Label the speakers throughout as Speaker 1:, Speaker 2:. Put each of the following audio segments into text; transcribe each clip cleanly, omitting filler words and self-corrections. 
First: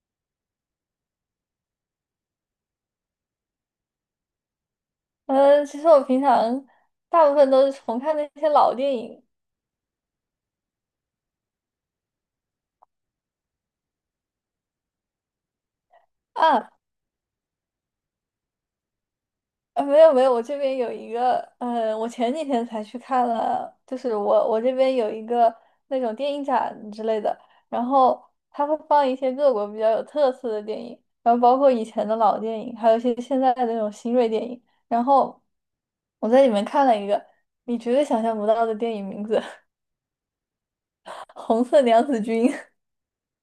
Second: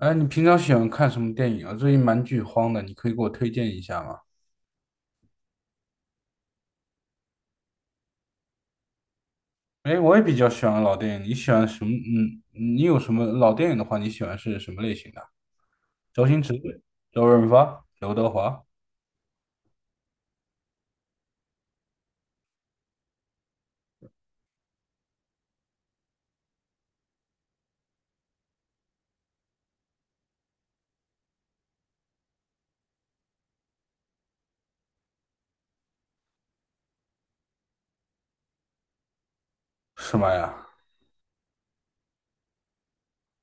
Speaker 1: 哎，你平常喜欢看什么电影啊？最近蛮剧荒的，你可以给我推荐一下吗？
Speaker 2: 嗯，其实我平常大部分都是重看那些老电影
Speaker 1: 哎，我也比较喜欢老电影。你喜欢什么？嗯，你有什么老电影的话，你喜欢是什么类型的？周星驰、
Speaker 2: 啊。
Speaker 1: 周润发、刘德华，
Speaker 2: 没有没有，我这边有一个，我前几天才去看了，就是我这边有一个那种电影展之类的，然后它会放一些各国比较有特色的电影，然后包括以前的老电影，还有一些现在的那种新锐电影，然后我在里面看了一个你绝对想象不到的电影名字，
Speaker 1: 什么呀？
Speaker 2: 《红色娘子军》。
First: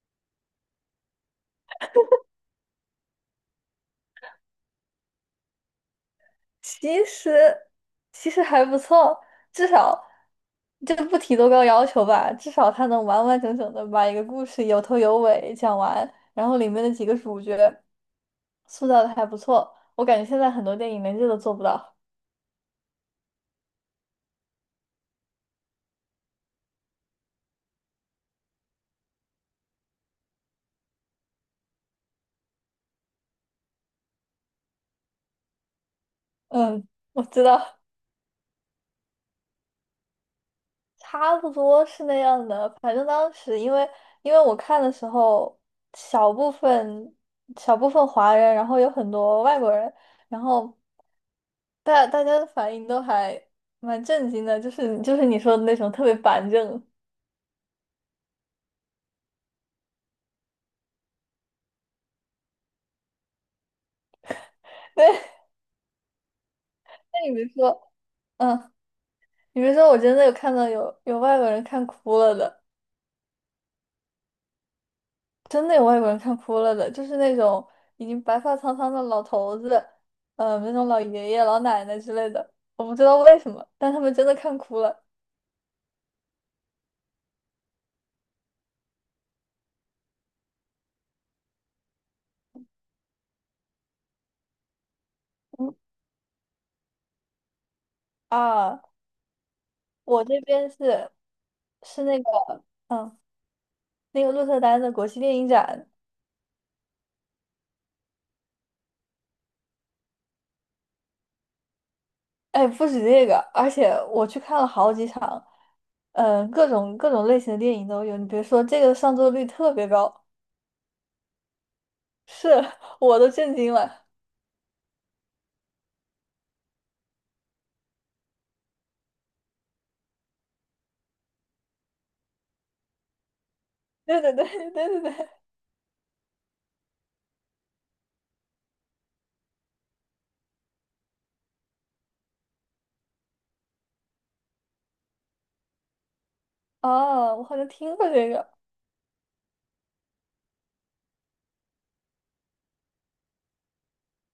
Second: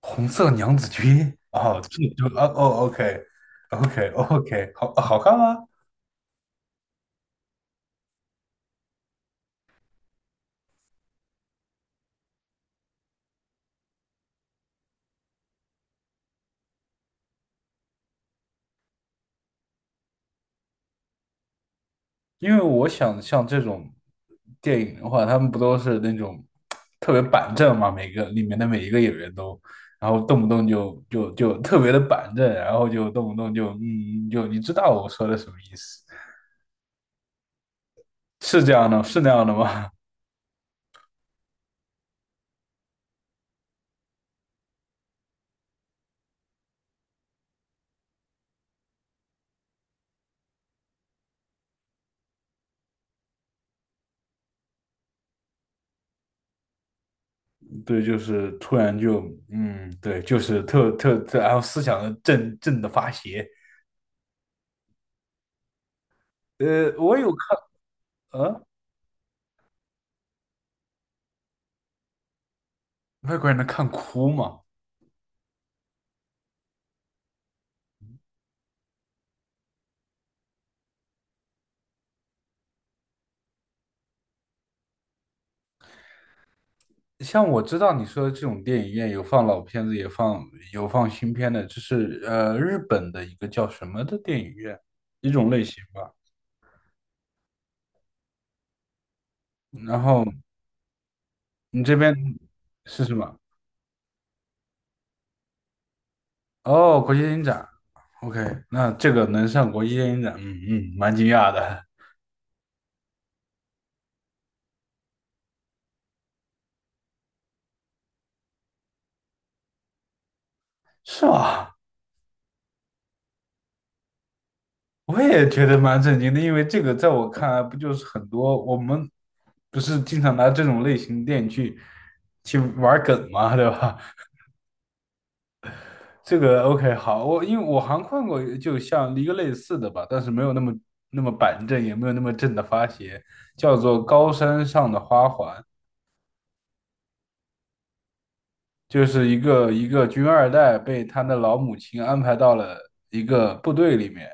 Speaker 1: 红色娘子军？哦，这就啊哦，OK，OK，OK，好好看吗？
Speaker 2: 其实其实还不错，至少这不提多高要求吧，至少他能完完整整的把一个故事有头有尾讲完，然后里面的几个主角塑造的还不错，我感觉现在很多电影连这都做不到。
Speaker 1: 因为我想像这种电影的话，他们不都是那种特别板正嘛？每个里面的每一个演员都，然后动不动就特别的板正，然后就动不动就就你知道我说的什么意思？
Speaker 2: 嗯，我知道。
Speaker 1: 是这样的，是那样的吗？
Speaker 2: 差不多是那样的。反正当时因为我看的时候，小部分小部分华人，然后有很多外国人，然后大家的反应都还蛮震惊的，就是你说的那种特别板正。
Speaker 1: 对，就是突然就对，就是特，然后思想的正正的发邪。
Speaker 2: 对，
Speaker 1: 我
Speaker 2: 那
Speaker 1: 有
Speaker 2: 你别
Speaker 1: 看，
Speaker 2: 说，
Speaker 1: 呃，
Speaker 2: 嗯，你别说，我真的有看到有外国人看哭了的。
Speaker 1: 外国人能看哭吗？
Speaker 2: 真的有外国人看哭了的，就是那种已经白发苍苍的老头子，那种老爷爷、老奶奶之类的，我不知道为什么，但他们真的看哭了。
Speaker 1: 像我知道你说的这种电影院有放老片子，也放有放新片的，就是日本的一个叫什么的电影院，一种类
Speaker 2: 嗯。
Speaker 1: 型吧。
Speaker 2: 啊，
Speaker 1: 然后
Speaker 2: 我这边
Speaker 1: 你这
Speaker 2: 是
Speaker 1: 边
Speaker 2: 那个，
Speaker 1: 是什
Speaker 2: 嗯，
Speaker 1: 么？
Speaker 2: 那个鹿特丹的国际电影展。
Speaker 1: 哦，国际电影展。OK，那这个能上国际电影展，嗯嗯，蛮惊讶的，
Speaker 2: 哎，不止这个，而且我去看了好几场，各种类型的电影都有。你别说，这个上座率特别高，
Speaker 1: 是吧？
Speaker 2: 是 我都震惊了。
Speaker 1: 我也觉得蛮震惊的，因为这个在我看来，不就是很多我们不是经常拿这种类型的电影去去玩梗嘛，对吧？
Speaker 2: 对对对对对对。
Speaker 1: 这个 OK 好，我因为我好像看过，就像一个类似的吧，但是没有那么那么板正，也没有那么正的发邪，叫做《高山上的花环》，
Speaker 2: 哦，我好像听过这个。
Speaker 1: 就是一个军二代被他的老母亲安排到了一个部队里面，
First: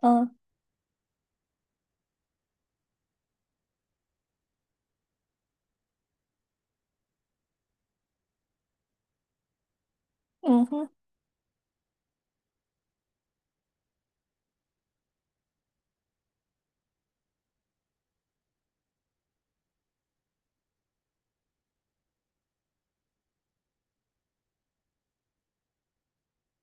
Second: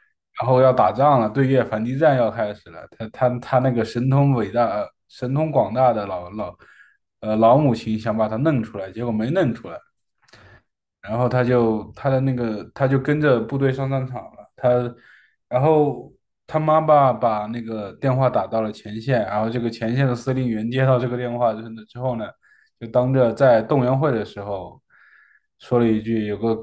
Speaker 2: 嗯。
Speaker 1: 然后要打仗了，对越反击战要开始了。他那个神通伟大、神通广大的老母亲想把他弄出来，结果没弄出来。
Speaker 2: 嗯哼。
Speaker 1: 然后他就他的那个他就跟着部队上战场了。他，然后他妈妈把那个电话打到了前线，然后这个前线的司令员接到这个电话之后呢就当着在动员会的时候说了一句：“有个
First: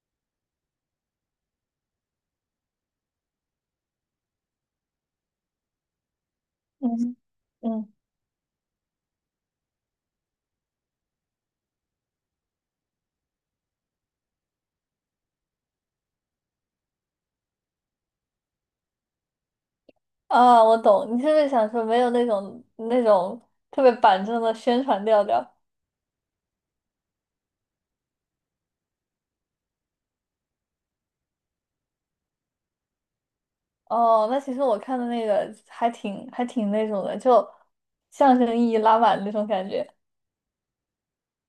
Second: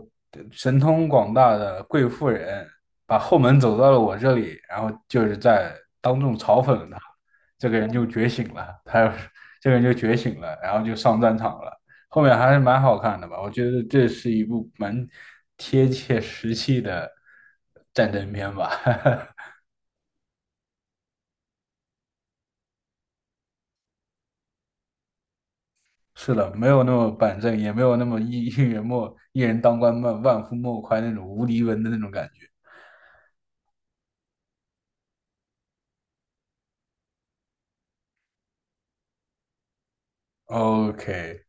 Speaker 1: 神通广大的贵妇人把后门走到了我这里。”然后就是在当众嘲讽了他。
Speaker 2: 嗯。
Speaker 1: 这个人
Speaker 2: 嗯
Speaker 1: 就觉醒了，他 这个人就觉醒了，然后就上战场了。后面还是蛮好看的吧？我觉得这是一部蛮贴切实际的战争片吧。
Speaker 2: 啊，我懂，你是不是想说没有那种特别板正的宣传调调？
Speaker 1: 是的，没有那么板正，也没有那么一人莫一人当官万万夫莫开那种无敌文的那种感觉。
Speaker 2: 哦，那其实我看的那个还挺那种的，就象征意义拉满那种感觉。
Speaker 1: OK，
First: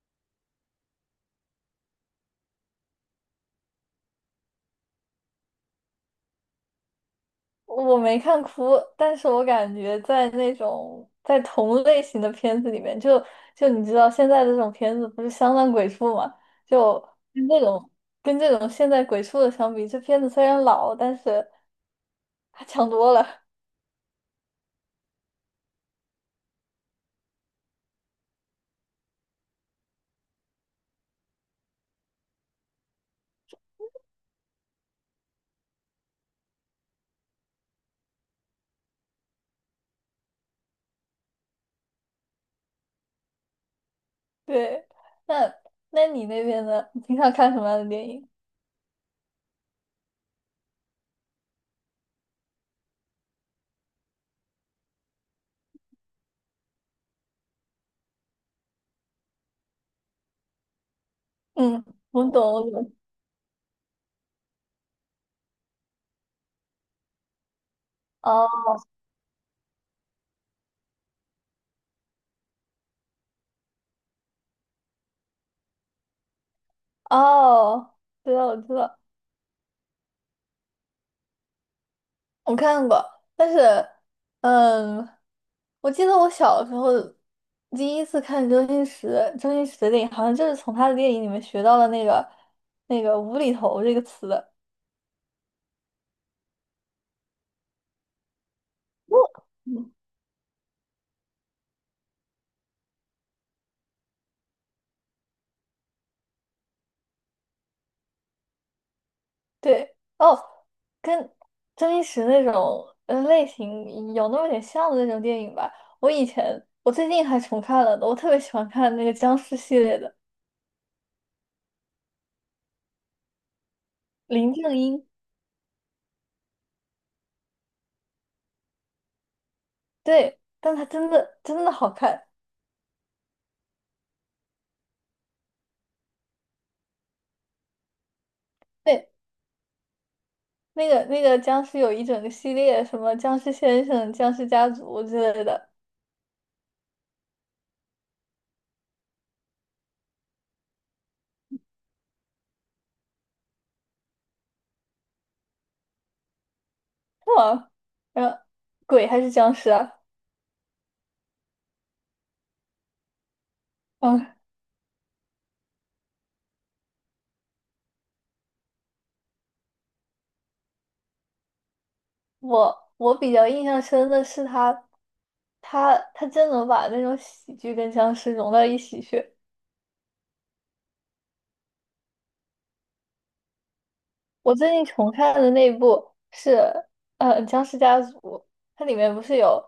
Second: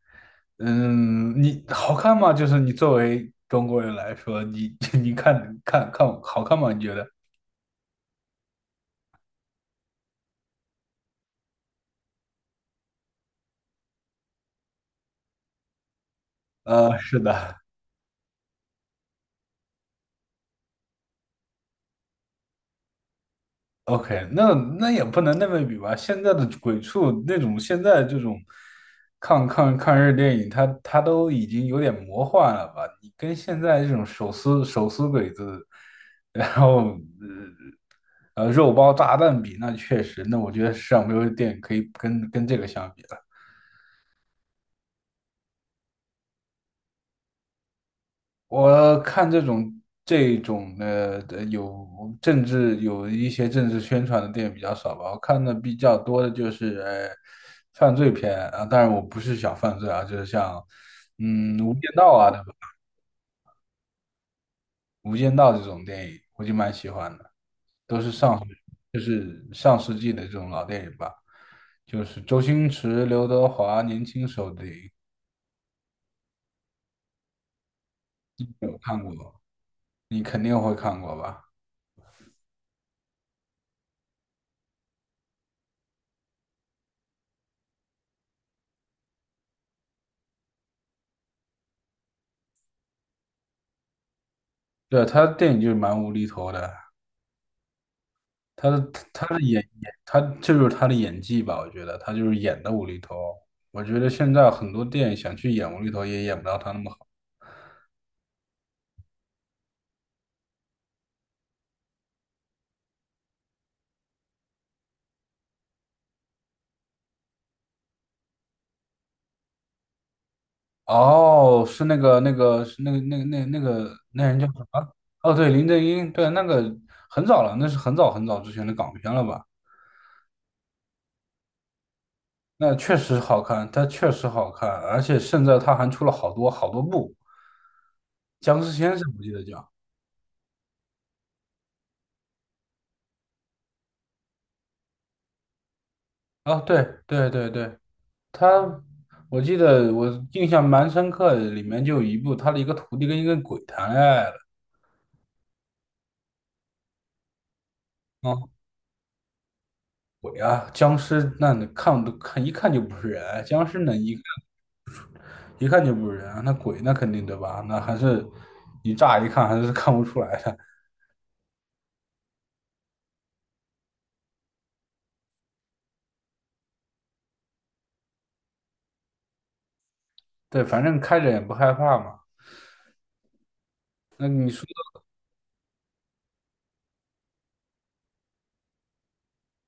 Speaker 1: 嗯，你好看吗？就是你作为中国人来说，你 你看好看吗？你觉得？
Speaker 2: 我没看哭，但是我感觉在那种在同类型的片子里面，就就你知道现在的这种片子不是相当鬼畜嘛？
Speaker 1: 呃，
Speaker 2: 就
Speaker 1: 是
Speaker 2: 跟
Speaker 1: 的。
Speaker 2: 这种跟这种现在鬼畜的相比，这片子虽然老，但是还强多了。
Speaker 1: OK，那那也不能那么比吧。现在的鬼畜那种，现在这种抗日电影，它都已经有点魔幻了吧？你跟现在这种手撕鬼子，然后肉包炸弹比，那确实，那我觉得世上没有电影可以跟跟这个相比了。
Speaker 2: 对，那那你那边呢？你平常看什么样的电影？
Speaker 1: 我看这种的有政治有一些政治宣传的电影比较少吧，我看的比较多的就是犯罪片啊，当然我不是小犯罪啊，就是像《无间
Speaker 2: 嗯，
Speaker 1: 道》
Speaker 2: 我
Speaker 1: 啊，对吧？
Speaker 2: 懂，我懂。
Speaker 1: 《无间道》这种电影我就蛮喜欢的，都是上
Speaker 2: 哦。
Speaker 1: 就是上世纪的这种老电影吧，就是周星驰、刘德华年轻时候的电影，
Speaker 2: 哦，知道，我知
Speaker 1: 有看
Speaker 2: 道，
Speaker 1: 过，你肯定会看过吧？
Speaker 2: 我看过，但是，嗯，我记得我小时候第一次看周星驰，周星驰的电影，好像就是从他的电影里面学到了那个无厘头这个词的。
Speaker 1: 对，他的电影就是蛮无厘头的，他的他的演
Speaker 2: 嗯。
Speaker 1: 他这就是他的演技吧，我觉得他就是演的无厘头。我觉得现在很多电影想去演无厘头也演不到他那么好。
Speaker 2: 对哦，跟周星驰那种类型有那么点像的那种电影吧。我以前我最近还重看了的，我特别喜欢看那个僵尸系列的
Speaker 1: 哦，是那个那个是那个那人叫什
Speaker 2: 《林正
Speaker 1: 么？
Speaker 2: 英》。
Speaker 1: 哦，对，林正英，对，那个很早了，那是很早很早之前的港片了吧？
Speaker 2: 对，但他真的真的好看。
Speaker 1: 那确实好看，他确实好看，而且现在他还出了好多好多部，《僵尸先生》
Speaker 2: 对，
Speaker 1: 我记得叫。
Speaker 2: 那个僵尸有一整个系列，什么僵尸先生、僵尸家族之类的。
Speaker 1: 哦，对，他，我记得我印象蛮深刻的，里面就有一部他的一个徒弟跟一个鬼谈恋爱了。
Speaker 2: 哇，后
Speaker 1: 啊、
Speaker 2: 鬼还是僵尸啊？
Speaker 1: 鬼啊，僵尸那你看都看一看就不是人，僵尸那一
Speaker 2: 嗯。
Speaker 1: 一看就不是人，那鬼那肯定对吧？那还是你乍一看还是看不出来的。
Speaker 2: 我我比较印象深的是他，他真能把那种喜剧跟僵尸融到一起去。
Speaker 1: 对，反正开着也不害怕嘛。那你
Speaker 2: 我
Speaker 1: 说
Speaker 2: 最近重看的那部是《僵尸家族》，它里面不是有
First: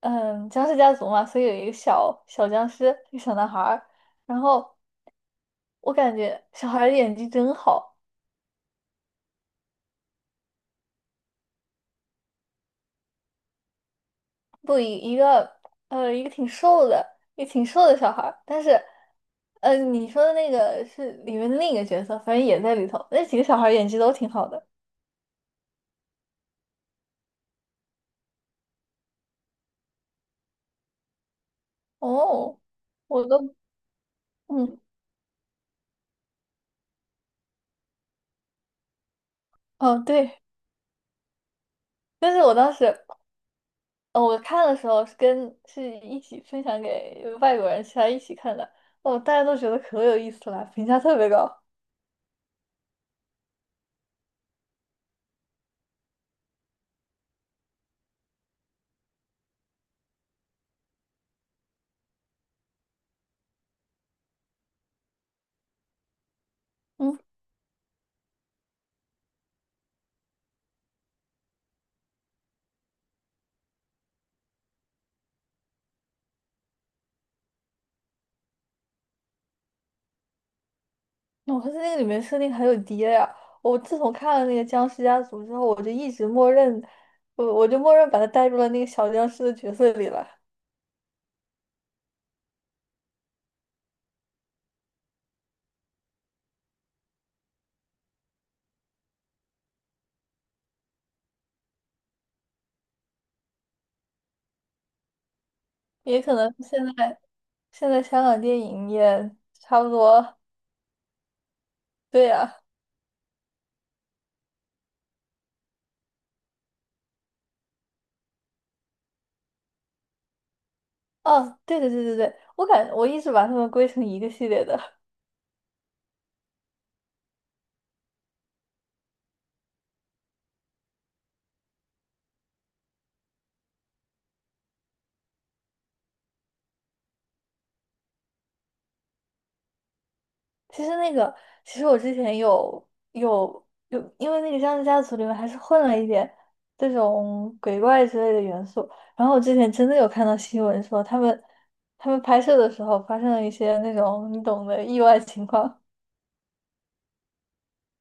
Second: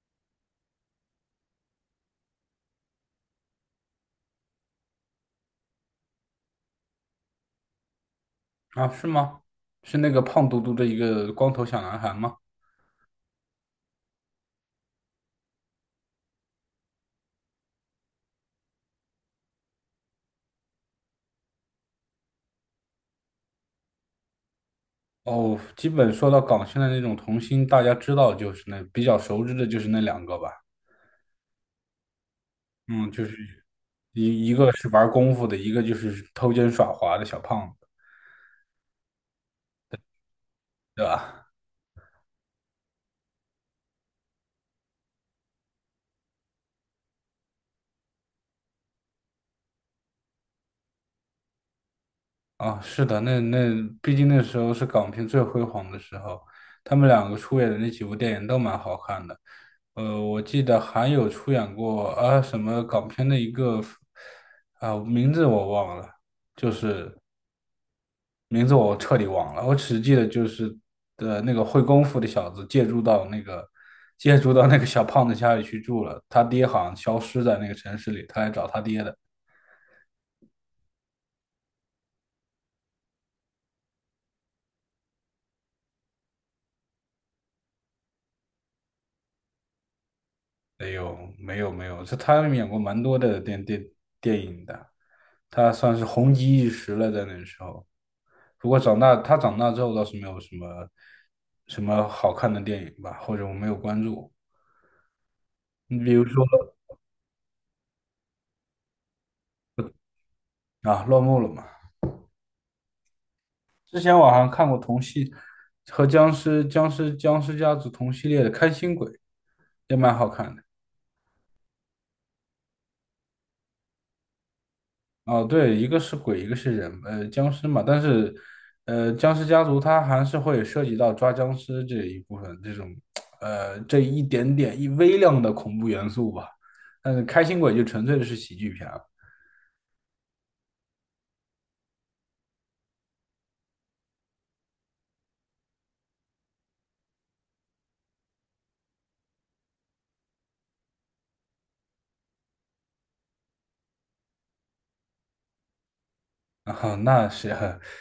Speaker 2: 僵尸家族嘛，所以有一个小小僵尸，一个小男孩儿，然后我感觉小孩儿的演技真好。
Speaker 1: 的啊，是吗？是那个胖嘟嘟的一个光头小男孩吗？
Speaker 2: 不一个一个挺瘦的，也挺瘦的小孩儿，但是你说的那个是里面的另一个角色，反正也在里头。那几个小孩儿演技都挺好的。
Speaker 1: 哦，基本说到港星的那种童星，大家知道就是那比较熟知的就是那两个吧。
Speaker 2: 哦，
Speaker 1: 嗯，就
Speaker 2: 我
Speaker 1: 是
Speaker 2: 都
Speaker 1: 一个
Speaker 2: 嗯
Speaker 1: 是玩功夫的，一个就是偷奸耍滑的小胖子，
Speaker 2: 哦对。
Speaker 1: 对吧？
Speaker 2: 但是我当时我看的时候是跟是一起分享给外国人，其他一起看的，哦大家都觉得可有意思了，评价特别高。
Speaker 1: 啊，是的，那那毕竟那时候是港片最辉煌的时候，他们两个出演的那几部电影都蛮好看的。呃，我记得还有出演过啊什么港片的一个啊名字我忘了，就是
Speaker 2: 嗯。
Speaker 1: 名字我彻底忘了，我只记得就是的那个会功夫的小子借住到那个小胖子家里去住了，他爹好像消失在那个城市里，他来找他爹的。
Speaker 2: 我发现那个里面设定很有爹呀、我自从看了那个《僵尸家族》之后，我就一直默认，我就默认把他带入了那个小僵尸的角色里了。
Speaker 1: 哎呦，没有，这他演过蛮多的电影的，他算是红极一时了，在那时候。不过长大他长大之后倒是没有什么什么好看的电影吧，或者我没有关注。你比
Speaker 2: 也
Speaker 1: 如
Speaker 2: 可
Speaker 1: 说
Speaker 2: 能现在香港电影也差不多。
Speaker 1: 啊，落幕了嘛。
Speaker 2: 对呀、
Speaker 1: 之前我好像看过同系和僵尸家族同系列的《开心鬼》，也蛮好看的。
Speaker 2: 哦，对对对对对，我一直把他们归成一个系列的。
Speaker 1: 哦，对，一个是鬼，一个是人，呃，僵尸嘛。但是，呃，僵尸家族它还是会涉及到抓僵尸这一部分，这种，呃，这一点点一微量的恐怖元素吧。但是《开心鬼》就纯粹的是喜剧片了。
Speaker 2: 其实那个，其实我之前有，因为那个《僵尸家族》里面还是混了一点这种鬼怪之类的元素。然后我之前真的有看到新闻说，他们拍摄的时候发生了一些那种你懂的意外情况。
Speaker 1: 啊，那是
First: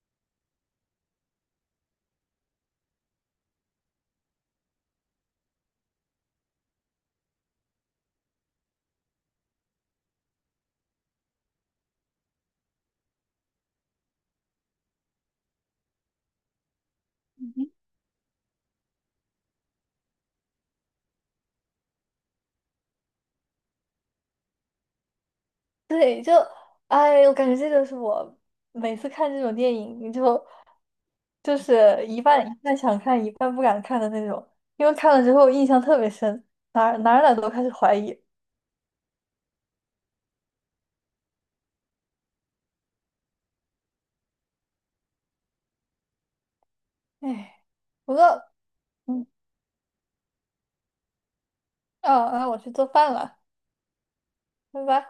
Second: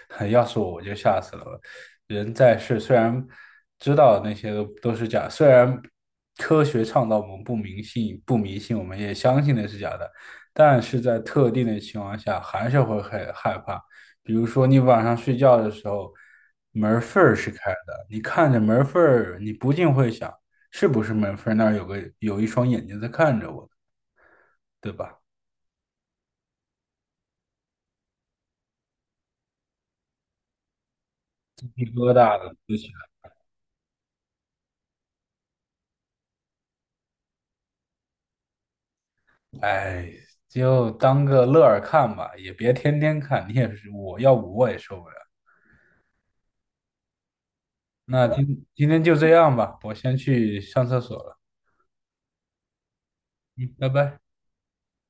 Speaker 1: 很，要是我就吓死了。人在世，虽然知道那些都是假，虽然科学倡导我们不迷信，不迷信，我们也相信那是假的，但是在特定的情况下，还是会很害怕。比如说，你晚上睡觉的时候，门缝儿是开的，你看着门缝儿，你不禁会想，是不是门缝儿那儿有个有一双眼睛在看着我，对吧？
Speaker 2: 对，就哎，我感觉这就是我每次看这种电影，你就就
Speaker 1: 鸡皮
Speaker 2: 是
Speaker 1: 疙瘩
Speaker 2: 一
Speaker 1: 的。
Speaker 2: 半想看，一半不敢看的那种，因为看了之后印象特别深，哪儿都开始怀疑。
Speaker 1: 哎，就当个乐儿看吧，也别天天看。你也是，我要不我也受不了。
Speaker 2: 哎，不过。
Speaker 1: 那今天就
Speaker 2: 嗯。
Speaker 1: 这样吧，我先去上厕所了。
Speaker 2: 哦，那我去做饭了，
Speaker 1: 嗯，拜拜。
Speaker 2: 拜拜。